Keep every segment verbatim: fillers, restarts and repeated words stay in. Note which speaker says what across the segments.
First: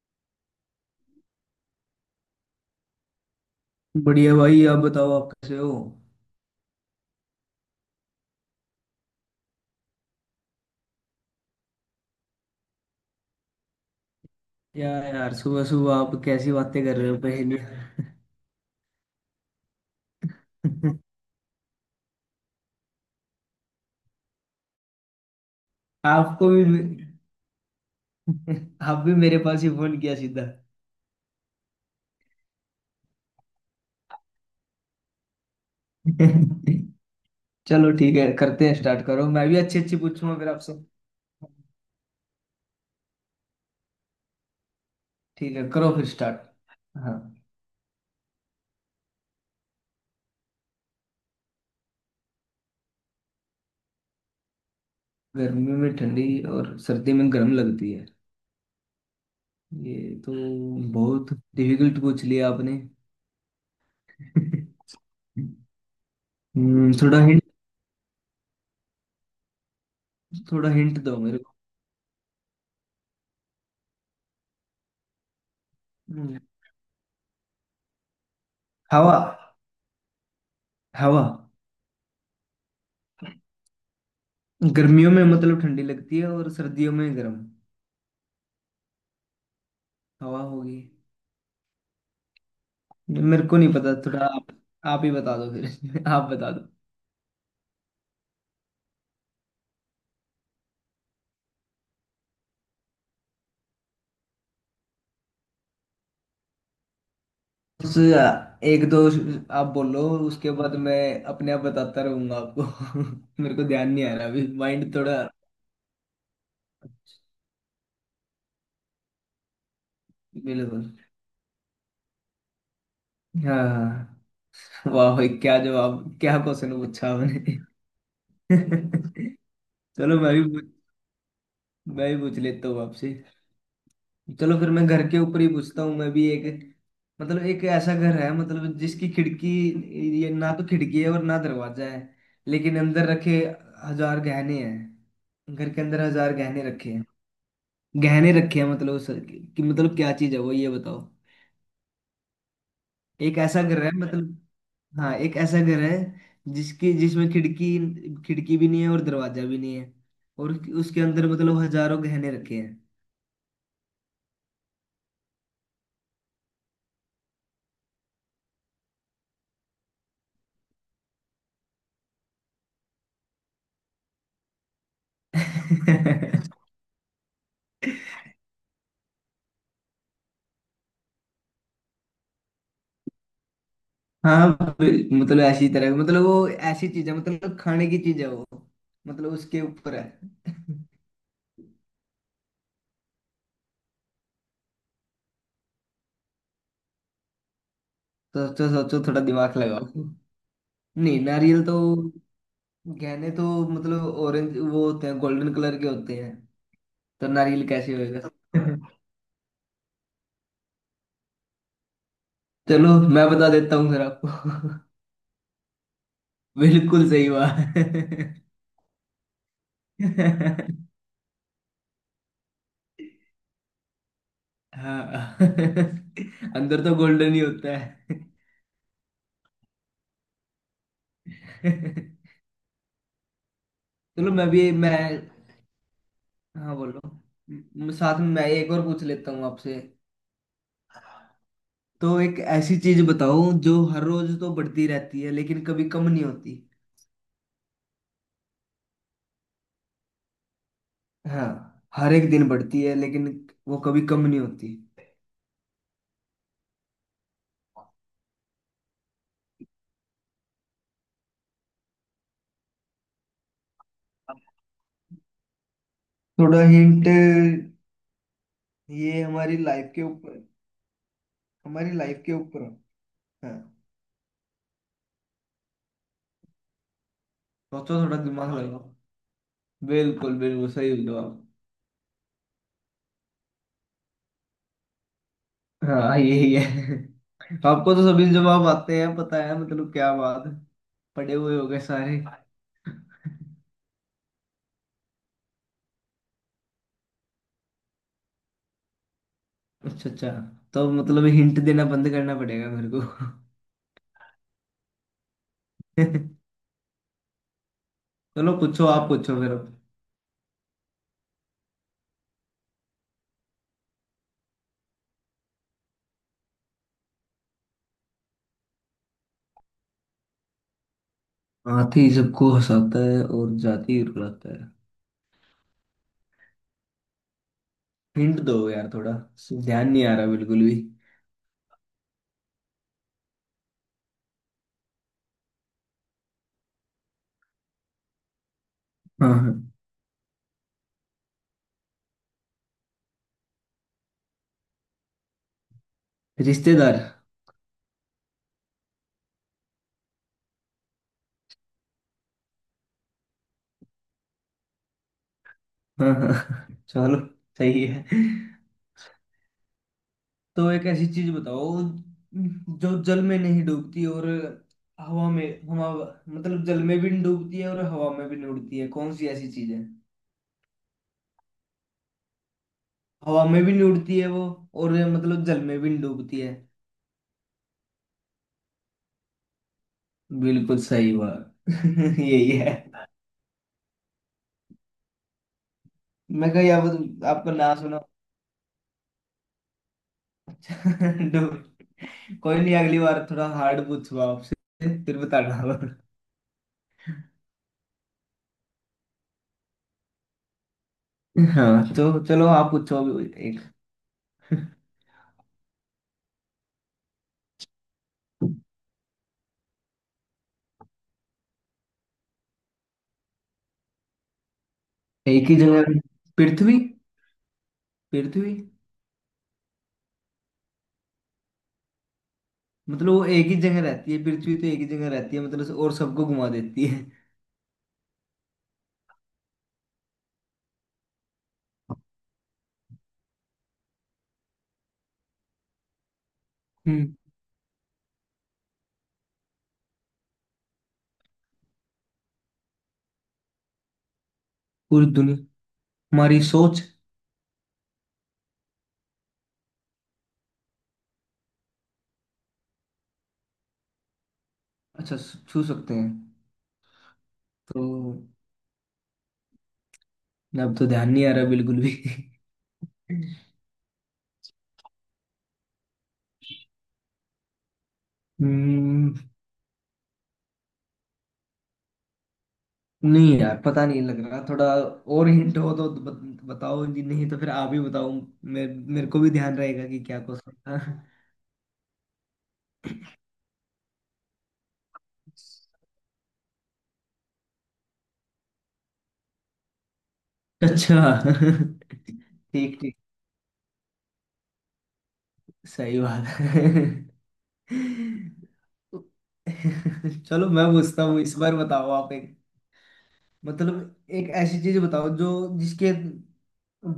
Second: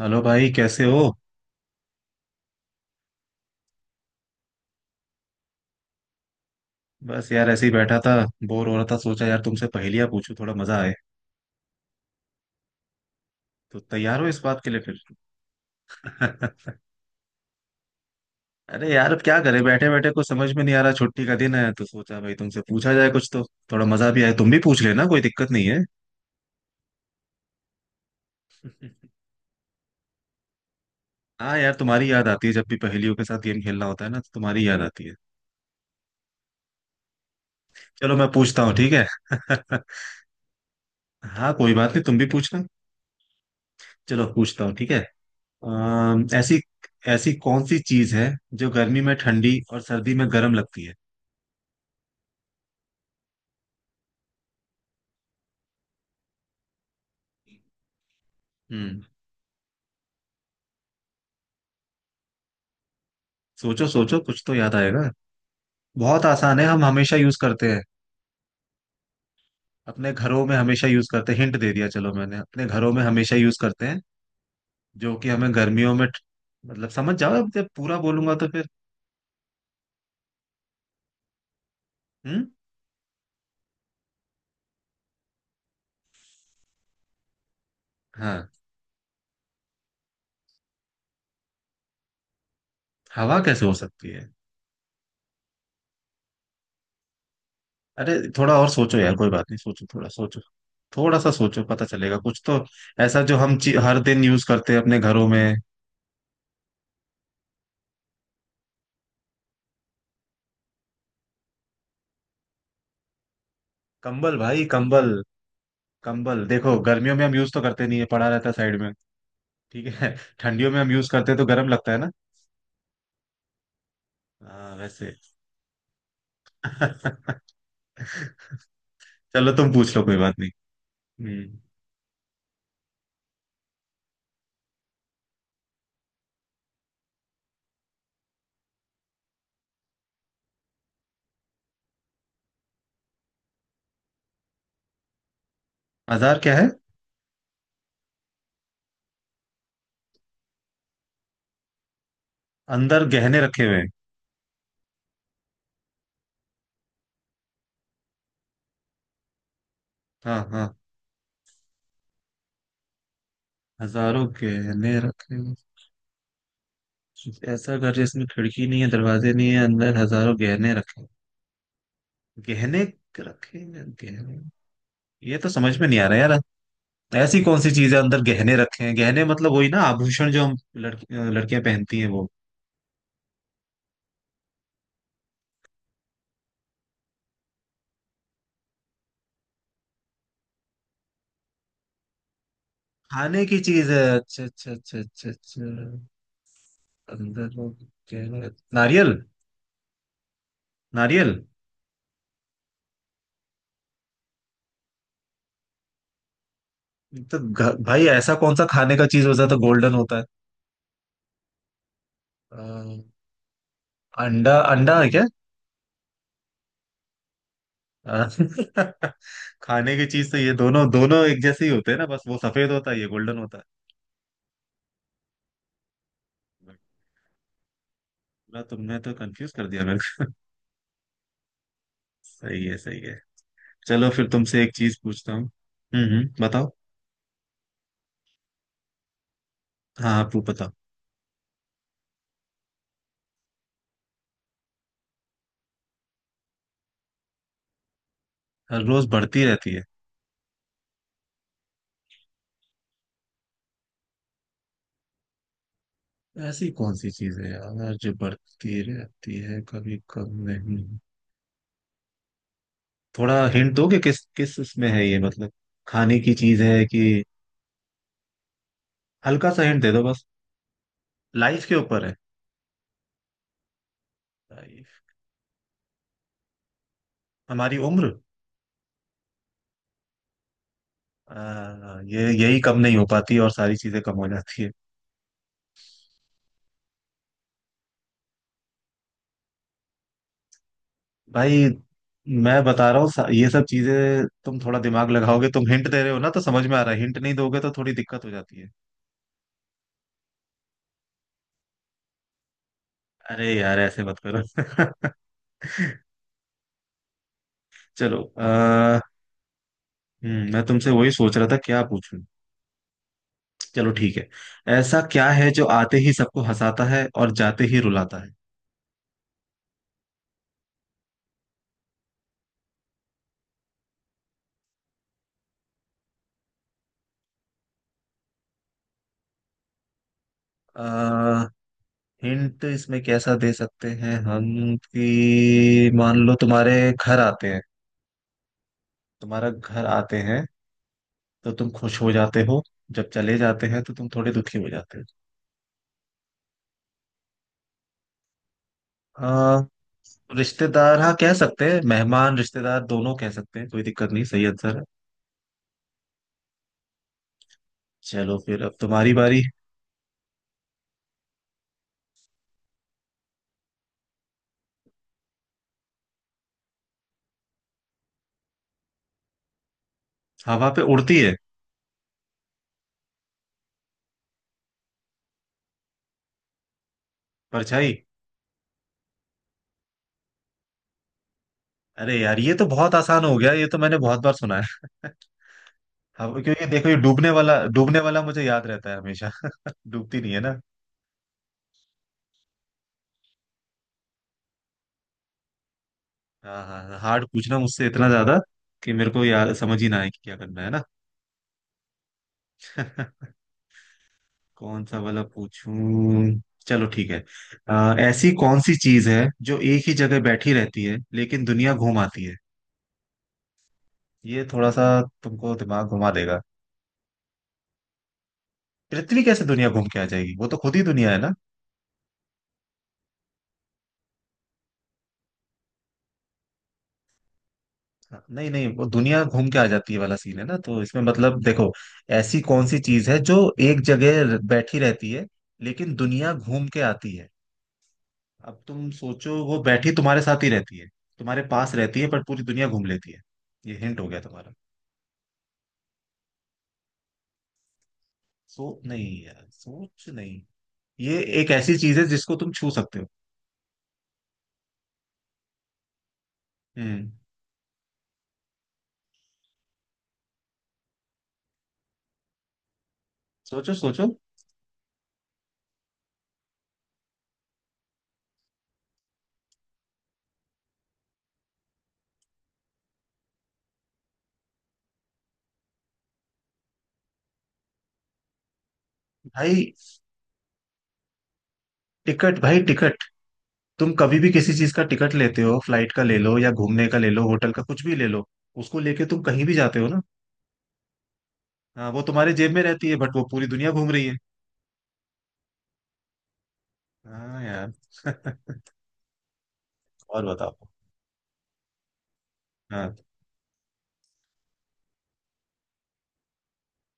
Speaker 1: Hello भाई कैसे हो।
Speaker 2: बढ़िया भाई, आप बताओ, आप कैसे हो?
Speaker 1: बस यार ऐसे ही बैठा था। बोर हो रहा था, सोचा यार तुमसे पहेलियां पूछूं थोड़ा मजा आए। तो तैयार हो इस बात के लिए
Speaker 2: या
Speaker 1: फिर?
Speaker 2: यार, सुबह सुबह आप कैसी बातें कर रहे हो, पहेली?
Speaker 1: अरे यार अब क्या करें, बैठे बैठे कुछ समझ में नहीं आ रहा, छुट्टी का दिन है तो सोचा भाई तुमसे पूछा जाए कुछ तो। थोड़ा मजा भी आए, तुम भी पूछ लेना, कोई दिक्कत नहीं है।
Speaker 2: आपको भी। आप भी मेरे पास ही फोन किया सीधा।
Speaker 1: हाँ यार तुम्हारी याद आती है, जब भी पहेलियों के साथ गेम खेलना होता है ना तो तुम्हारी याद आती है।
Speaker 2: चलो ठीक
Speaker 1: चलो मैं
Speaker 2: है,
Speaker 1: पूछता
Speaker 2: करते
Speaker 1: हूँ,
Speaker 2: हैं।
Speaker 1: ठीक
Speaker 2: स्टार्ट
Speaker 1: है।
Speaker 2: करो, मैं भी अच्छी अच्छी पूछूंगा फिर आपसे।
Speaker 1: हाँ कोई बात नहीं, तुम भी पूछना। चलो पूछता हूँ, ठीक है।
Speaker 2: ठीक है, करो फिर
Speaker 1: अम,
Speaker 2: स्टार्ट।
Speaker 1: ऐसी
Speaker 2: हाँ।
Speaker 1: ऐसी कौन सी चीज है जो गर्मी में ठंडी और सर्दी में गर्म लगती है?
Speaker 2: गर्मी में ठंडी और सर्दी में गर्म लगती है?
Speaker 1: हम्म।
Speaker 2: ये तो बहुत डिफिकल्ट पूछ लिया आपने।
Speaker 1: सोचो सोचो कुछ तो याद आएगा। बहुत आसान है, हम
Speaker 2: हम्म,
Speaker 1: हमेशा
Speaker 2: थोड़ा
Speaker 1: यूज
Speaker 2: हिंट।
Speaker 1: करते हैं। अपने घरों में
Speaker 2: थोड़ा
Speaker 1: हमेशा
Speaker 2: हिंट
Speaker 1: यूज
Speaker 2: दो
Speaker 1: करते हैं,
Speaker 2: मेरे को।
Speaker 1: हिंट दे दिया, चलो मैंने अपने घरों में हमेशा यूज करते हैं। जो कि हमें गर्मियों में ठ-
Speaker 2: हम्म,
Speaker 1: मतलब समझ जाओ, अब जब पूरा बोलूंगा तो फिर।
Speaker 2: हवा। हवा।
Speaker 1: हम्म।
Speaker 2: गर्मियों में मतलब ठंडी लगती है और सर्दियों में गर्म?
Speaker 1: हाँ।
Speaker 2: हवा होगी।
Speaker 1: हवा
Speaker 2: मेरे को
Speaker 1: कैसे
Speaker 2: नहीं
Speaker 1: हो
Speaker 2: पता,
Speaker 1: सकती
Speaker 2: थोड़ा
Speaker 1: है?
Speaker 2: आप। आप ही बता दो फिर। आप बता दो।
Speaker 1: अरे थोड़ा और सोचो यार, कोई बात नहीं, सोचो थोड़ा सोचो। थोड़ा सा सोचो, पता चलेगा कुछ तो। ऐसा जो हम ची- हर दिन यूज करते हैं अपने घरों में।
Speaker 2: उस, एक दो आप बोलो, उसके बाद मैं अपने आप बताता रहूंगा आपको। मेरे को ध्यान नहीं आ रहा
Speaker 1: कंबल
Speaker 2: अभी,
Speaker 1: भाई
Speaker 2: माइंड
Speaker 1: कंबल।
Speaker 2: थोड़ा।
Speaker 1: कंबल देखो, गर्मियों में हम यूज तो करते नहीं है, पड़ा रहता है साइड में। ठीक है। ठंडियों में
Speaker 2: बिल्कुल।
Speaker 1: हम यूज करते हैं तो गर्म लगता है ना।
Speaker 2: हाँ हाँ।
Speaker 1: हाँ वैसे।
Speaker 2: वाह भाई, क्या जवाब, क्या क्वेश्चन पूछा आपने।
Speaker 1: चलो तुम पूछ लो, कोई
Speaker 2: चलो, मैं
Speaker 1: बात नहीं।
Speaker 2: भी
Speaker 1: हम्म।
Speaker 2: मैं भी पूछ लेता हूँ आपसे। चलो फिर, मैं घर के ऊपर ही पूछता हूँ मैं भी एक। मतलब एक ऐसा घर है, मतलब जिसकी खिड़की, ये ना तो खिड़की है और ना दरवाजा है, लेकिन अंदर रखे हजार गहने हैं। घर के अंदर हजार
Speaker 1: हजार क्या
Speaker 2: गहने
Speaker 1: है?
Speaker 2: रखे हैं। गहने रखे हैं, मतलब उस कि मतलब क्या चीज है वो, ये बताओ।
Speaker 1: अंदर
Speaker 2: एक
Speaker 1: गहने
Speaker 2: ऐसा
Speaker 1: रखे हुए
Speaker 2: घर
Speaker 1: हैं?
Speaker 2: है मतलब। हाँ, एक ऐसा घर है जिसकी जिसमें खिड़की, खिड़की भी नहीं है और दरवाजा भी नहीं है।
Speaker 1: हाँ
Speaker 2: और
Speaker 1: हाँ।
Speaker 2: उसके अंदर मतलब हजारों गहने रखे हैं।
Speaker 1: हजारों गहने रखे हुए हैं। ऐसा घर जिसमें खिड़की नहीं है, दरवाजे नहीं है, अंदर हजारों गहने रखे, गहने रखे हैं, गहने। ये तो समझ में नहीं आ रहा यार। ऐसी कौन सी चीजें अंदर गहने रखे हैं? गहने मतलब वही ना, आभूषण जो हम लड़की लड़कियां पहनती हैं वो?
Speaker 2: हाँ। ब- मतलब ऐसी तरह, मतलब वो ऐसी चीज है, मतलब खाने की चीज है वो। मतलब उसके ऊपर है।
Speaker 1: खाने की चीज है? अच्छा अच्छा अच्छा अच्छा अच्छा। अंदर वो
Speaker 2: तो
Speaker 1: गहने।
Speaker 2: सोचो सोचो,
Speaker 1: नारियल
Speaker 2: थोड़ा दिमाग लगाओ। नहीं,
Speaker 1: नारियल?
Speaker 2: नारियल तो, गहने तो, मतलब ऑरेंज वो होते हैं, गोल्डन कलर के होते हैं, तो
Speaker 1: तो
Speaker 2: नारियल
Speaker 1: घ-
Speaker 2: कैसे
Speaker 1: भाई
Speaker 2: होएगा।
Speaker 1: ऐसा कौन सा खाने का चीज होता है तो गोल्डन होता है?
Speaker 2: चलो,
Speaker 1: अ,
Speaker 2: मैं बता देता हूँ फिर
Speaker 1: अंडा?
Speaker 2: आपको।
Speaker 1: अंडा है क्या?
Speaker 2: बिल्कुल सही
Speaker 1: अ,
Speaker 2: बात।
Speaker 1: खाने की चीज तो, ये दोनों दोनों एक जैसे ही होते हैं ना, बस वो सफेद होता है ये गोल्डन होता है।
Speaker 2: हाँ। अंदर तो गोल्डन ही होता है।
Speaker 1: पूरा तुमने तो कंफ्यूज कर दिया मेरे को। सही है सही है। चलो फिर
Speaker 2: चलो, मैं
Speaker 1: तुमसे
Speaker 2: भी,
Speaker 1: एक
Speaker 2: मैं।
Speaker 1: चीज पूछता हूँ। हम्म हम्म बताओ।
Speaker 2: हाँ, बोलो। म- साथ में मैं एक और पूछ लेता हूँ आपसे।
Speaker 1: हाँ आप वो बताओ।
Speaker 2: तो एक ऐसी चीज बताओ जो हर रोज तो बढ़ती रहती है, लेकिन कभी कम नहीं होती।
Speaker 1: हर रोज बढ़ती रहती है?
Speaker 2: हाँ, हर एक दिन बढ़ती है, लेकिन वो कभी कम नहीं होती।
Speaker 1: ऐसी कौन सी चीज है यार जो बढ़ती रहती है कभी कम नहीं? थोड़ा हिंट दोगे, किस किस इसमें है ये, मतलब खाने की चीज
Speaker 2: थोड़ा
Speaker 1: है कि?
Speaker 2: हिंट, ये
Speaker 1: हल्का
Speaker 2: हमारी
Speaker 1: सा हिंट
Speaker 2: लाइफ
Speaker 1: दे दो
Speaker 2: के
Speaker 1: बस।
Speaker 2: ऊपर।
Speaker 1: लाइफ के
Speaker 2: हमारी
Speaker 1: ऊपर है?
Speaker 2: लाइफ के ऊपर है। हाँ।
Speaker 1: लाइफ, हमारी
Speaker 2: सोचो,
Speaker 1: उम्र।
Speaker 2: थोड़ा दिमाग लगाओ। बिल्कुल बिल्कुल सही जवाब।
Speaker 1: आ, ये यही कम नहीं हो पाती और सारी चीजें कम हो जाती है।
Speaker 2: हाँ, यही है। आपको तो सभी जवाब आते हैं, पता है, मतलब क्या बात है। पढ़े हुए
Speaker 1: भाई
Speaker 2: हो गए सारे।
Speaker 1: मैं बता रहा हूँ सा- ये सब चीजें तुम थोड़ा दिमाग लगाओगे, तुम हिंट दे रहे हो ना तो समझ में आ रहा है, हिंट नहीं दोगे तो थोड़ी दिक्कत हो जाती है।
Speaker 2: अच्छा अच्छा, तो मतलब हिंट देना बंद करना पड़ेगा मेरे को।
Speaker 1: अरे यार ऐसे मत करो। चलो आ,
Speaker 2: चलो पूछो, आप पूछो फिर अब।
Speaker 1: मैं तुमसे वही सोच रहा था क्या पूछूं। चलो ठीक है। ऐसा क्या है जो आते ही सबको हंसाता है और जाते ही रुलाता है?
Speaker 2: हाथी सबको हंसाता है और जाति रुलाता है? हिंट दो यार थोड़ा, ध्यान नहीं आ रहा बिल्कुल भी।
Speaker 1: आ, हिंट इसमें कैसा दे सकते हैं हम, कि मान लो तुम्हारे घर आते हैं,
Speaker 2: हाँ
Speaker 1: तुम्हारा
Speaker 2: हाँ।
Speaker 1: घर आते हैं तो तुम खुश हो जाते हो, जब चले जाते हैं तो तुम थोड़े दुखी हो जाते हो।
Speaker 2: रिश्तेदार।
Speaker 1: आ, रिश्तेदार? हाँ कह सकते हैं, मेहमान रिश्तेदार दोनों कह सकते हैं, कोई दिक्कत नहीं, सही आंसर है।
Speaker 2: हाँ हाँ, चलो। सही है।
Speaker 1: चलो फिर अब तुम्हारी बारी।
Speaker 2: तो एक ऐसी चीज बताओ, जो जल में नहीं डूबती और हवा में, हवा, मतलब जल में भी नहीं डूबती है और हवा में भी नहीं उड़ती है। कौन सी ऐसी चीज है?
Speaker 1: हवा पे उड़ती है?
Speaker 2: हवा में भी नहीं उड़ती है वो, और मतलब जल में भी नहीं डूबती है।
Speaker 1: परछाई।
Speaker 2: बिल्कुल सही बात।
Speaker 1: अरे यार
Speaker 2: यही
Speaker 1: ये तो
Speaker 2: है।
Speaker 1: बहुत आसान हो गया, ये तो मैंने बहुत बार सुना है। अब
Speaker 2: मैं
Speaker 1: क्योंकि
Speaker 2: कहीं आप,
Speaker 1: देखो ये डूबने
Speaker 2: आपको
Speaker 1: वाला
Speaker 2: ना सुना।
Speaker 1: डूबने वाला मुझे याद रहता है हमेशा। डूबती नहीं है ना।
Speaker 2: डो- कोई नहीं, अगली बार थोड़ा हार्ड पूछूंगा आपसे, फिर बताना।
Speaker 1: हाँ हाँ हाँ, हार्ड पूछना मुझसे इतना ज्यादा कि मेरे को याद समझ ही ना आए कि क्या करना है ना।
Speaker 2: हाँ, तो चलो, आप पूछो अभी एक।
Speaker 1: कौन सा वाला पूछूं? चलो ठीक है। आ, ऐसी कौन सी चीज है जो एक ही जगह बैठी रहती है लेकिन दुनिया घूम आती है? ये थोड़ा सा
Speaker 2: एक
Speaker 1: तुमको
Speaker 2: ही
Speaker 1: दिमाग
Speaker 2: जगह,
Speaker 1: घुमा देगा।
Speaker 2: पृथ्वी। पृथ्वी।
Speaker 1: पृथ्वी कैसे दुनिया घूम के आ जाएगी, वो तो खुद ही दुनिया है ना।
Speaker 2: मतलब वो एक ही जगह रहती है, पृथ्वी तो एक ही जगह रहती है, मतलब और सबको घुमा देती है।
Speaker 1: नहीं नहीं, वो दुनिया घूम के आ जाती है वाला सीन है ना, तो इसमें मतलब देखो, ऐसी कौन सी चीज है जो एक जगह बैठी रहती है लेकिन दुनिया घूम के
Speaker 2: हम्म।
Speaker 1: आती है। अब तुम सोचो, वो बैठी तुम्हारे साथ ही रहती है, तुम्हारे पास रहती है पर पूरी दुनिया घूम लेती है। ये हिंट हो गया तुम्हारा।
Speaker 2: पूरी दुनिया, हमारी सोच।
Speaker 1: सो नहीं यार, सोच नहीं। ये एक ऐसी चीज है जिसको तुम छू सकते हो।
Speaker 2: अच्छा, छू सकते हैं।
Speaker 1: हम्म।
Speaker 2: तो अब तो ध्यान नहीं आ रहा बिल्कुल भी।
Speaker 1: सोचो सोचो।
Speaker 2: हम्म। नहीं यार, पता नहीं लग रहा थोड़ा। और हिंट हो तो बत- बताओ जी, नहीं तो फिर आप ही बताओ। मेरे मेरे को भी ध्यान
Speaker 1: भाई
Speaker 2: रहेगा कि क्या क्वेश्चन था।
Speaker 1: टिकट भाई टिकट। तुम कभी भी किसी चीज का टिकट लेते हो, फ्लाइट का ले लो या घूमने का ले लो, होटल का कुछ भी ले लो, उसको लेके तुम कहीं भी जाते हो ना।
Speaker 2: अच्छा।
Speaker 1: हाँ वो तुम्हारे जेब में
Speaker 2: ठीक
Speaker 1: रहती है,
Speaker 2: ठीक,
Speaker 1: बट वो पूरी दुनिया घूम रही है।
Speaker 2: सही बात है।
Speaker 1: हाँ यार। और
Speaker 2: चलो,
Speaker 1: बताओ।
Speaker 2: मैं पूछता हूँ इस बार, बताओ आप एक।
Speaker 1: हाँ।
Speaker 2: मतलब एक ऐसी चीज बताओ जो जिसके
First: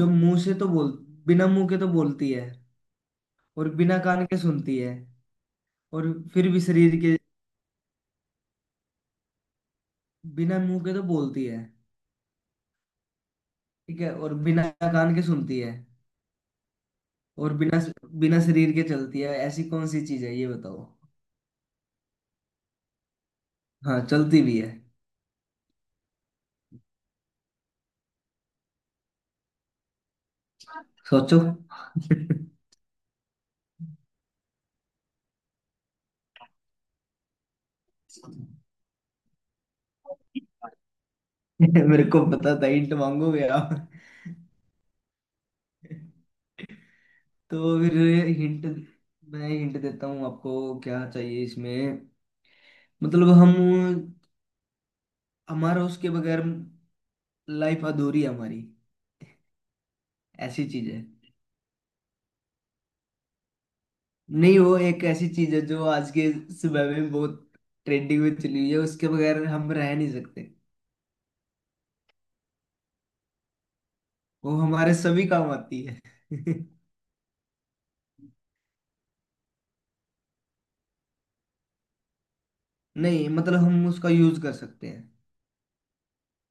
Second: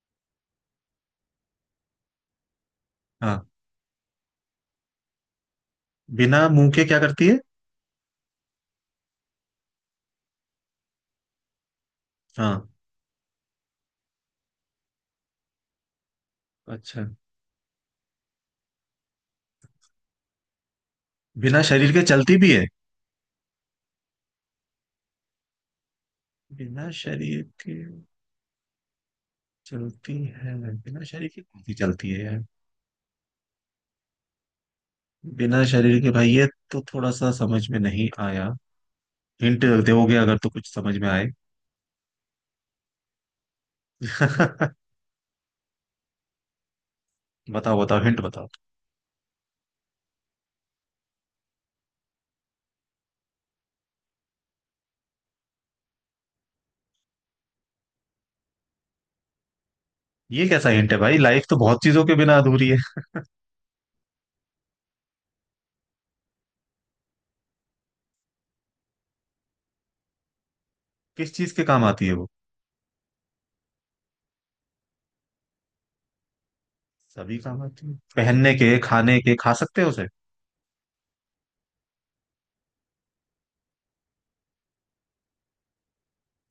Speaker 2: जो मुंह से तो बोल बिना मुंह के तो बोलती है
Speaker 1: हाँ।
Speaker 2: और बिना कान के सुनती है। और
Speaker 1: बिना
Speaker 2: फिर भी
Speaker 1: मुंह के
Speaker 2: शरीर
Speaker 1: क्या
Speaker 2: के
Speaker 1: करती है?
Speaker 2: बिना मुंह के तो बोलती है।
Speaker 1: हाँ।
Speaker 2: ठीक है, और बिना कान के सुनती है।
Speaker 1: अच्छा।
Speaker 2: और बिना बिना शरीर के चलती है। ऐसी कौन सी चीज है, ये बताओ।
Speaker 1: बिना शरीर के चलती भी है?
Speaker 2: हाँ, चलती भी है।
Speaker 1: बिना शरीर के चलती है। बिना शरीर
Speaker 2: सोचो।
Speaker 1: के कौन सी चलती है यार? बिना शरीर के भाई, ये तो थोड़ा सा समझ में नहीं आया। हिंट दोगे अगर तो कुछ समझ में आए।
Speaker 2: मेरे को पता था हिंट मांगोगे आप। तो
Speaker 1: बताओ
Speaker 2: फिर
Speaker 1: बताओ हिंट बताओ।
Speaker 2: हिंट, मैं हिंट देता हूँ आपको, क्या चाहिए इसमें। मतलब हम हमारा, उसके बगैर लाइफ अधूरी है हमारी।
Speaker 1: ये
Speaker 2: ऐसी
Speaker 1: कैसा
Speaker 2: चीज
Speaker 1: हिंट है
Speaker 2: है।
Speaker 1: भाई, लाइफ तो बहुत चीजों के बिना अधूरी है।
Speaker 2: नहीं, वो एक ऐसी चीज है जो आज के समय में बहुत ट्रेंडिंग में चली हुई है, उसके बगैर हम रह नहीं सकते।
Speaker 1: किस चीज के काम आती है वो?
Speaker 2: वो हमारे सभी काम आती है।
Speaker 1: सभी काम आती है, पहनने के, खाने के, खा सकते हैं उसे?
Speaker 2: नहीं, मतलब हम उसका यूज कर सकते हैं।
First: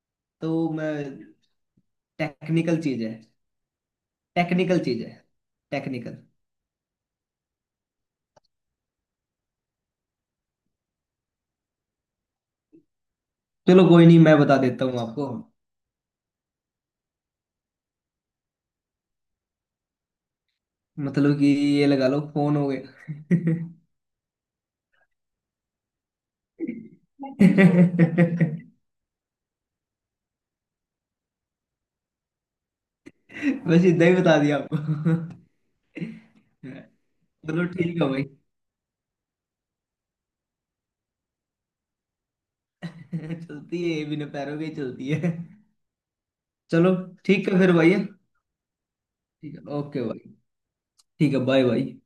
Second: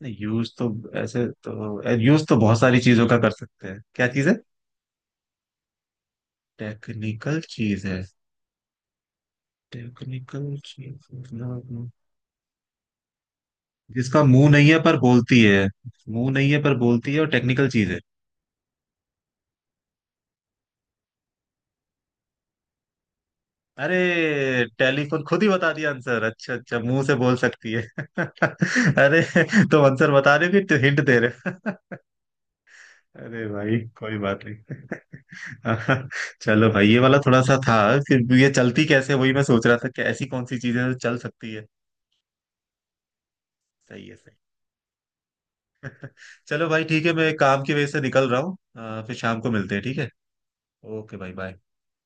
Speaker 1: नहीं यूज तो,
Speaker 2: तो मैं,
Speaker 1: ऐसे तो यूज तो बहुत सारी
Speaker 2: टेक्निकल चीज
Speaker 1: चीजों
Speaker 2: है,
Speaker 1: का कर सकते हैं, क्या चीज है?
Speaker 2: टेक्निकल चीज है, टेक्निकल।
Speaker 1: टेक्निकल चीज है? टेक्निकल चीज मतलब?
Speaker 2: चलो कोई नहीं,
Speaker 1: जिसका
Speaker 2: मैं
Speaker 1: मुंह
Speaker 2: बता
Speaker 1: नहीं है
Speaker 2: देता
Speaker 1: पर
Speaker 2: हूँ आपको।
Speaker 1: बोलती है। मुंह नहीं है पर बोलती है और टेक्निकल चीज है।
Speaker 2: मतलब कि ये, लगा लो फोन हो गया।
Speaker 1: अरे टेलीफोन, खुद ही बता दिया आंसर, अच्छा अच्छा मुंह से बोल सकती है। अरे तुम आंसर बता रहे हो कि हिंट दे रहे हो? अरे भाई
Speaker 2: बस इतना ही
Speaker 1: कोई
Speaker 2: बता
Speaker 1: बात
Speaker 2: दिया आपको।
Speaker 1: नहीं। चलो भाई ये वाला थोड़ा सा
Speaker 2: चलो,
Speaker 1: था।
Speaker 2: ठीक है
Speaker 1: फिर
Speaker 2: भाई।
Speaker 1: भी ये चलती कैसे, वही मैं सोच रहा था कि ऐसी कौन सी चीजें जो चल सकती है।
Speaker 2: चलती है, ये
Speaker 1: सही है
Speaker 2: बिना
Speaker 1: सही।
Speaker 2: पैरों के ही चलती है।
Speaker 1: चलो भाई
Speaker 2: चलो,
Speaker 1: ठीक है, मैं
Speaker 2: ठीक है
Speaker 1: काम
Speaker 2: फिर
Speaker 1: की वजह
Speaker 2: भाई।
Speaker 1: से निकल रहा हूँ, अ, फिर शाम को
Speaker 2: ठीक
Speaker 1: मिलते
Speaker 2: है,
Speaker 1: हैं, ठीक
Speaker 2: ओके
Speaker 1: है।
Speaker 2: भाई।
Speaker 1: ओके भाई
Speaker 2: ठीक है,
Speaker 1: बाय।
Speaker 2: बाय भाई।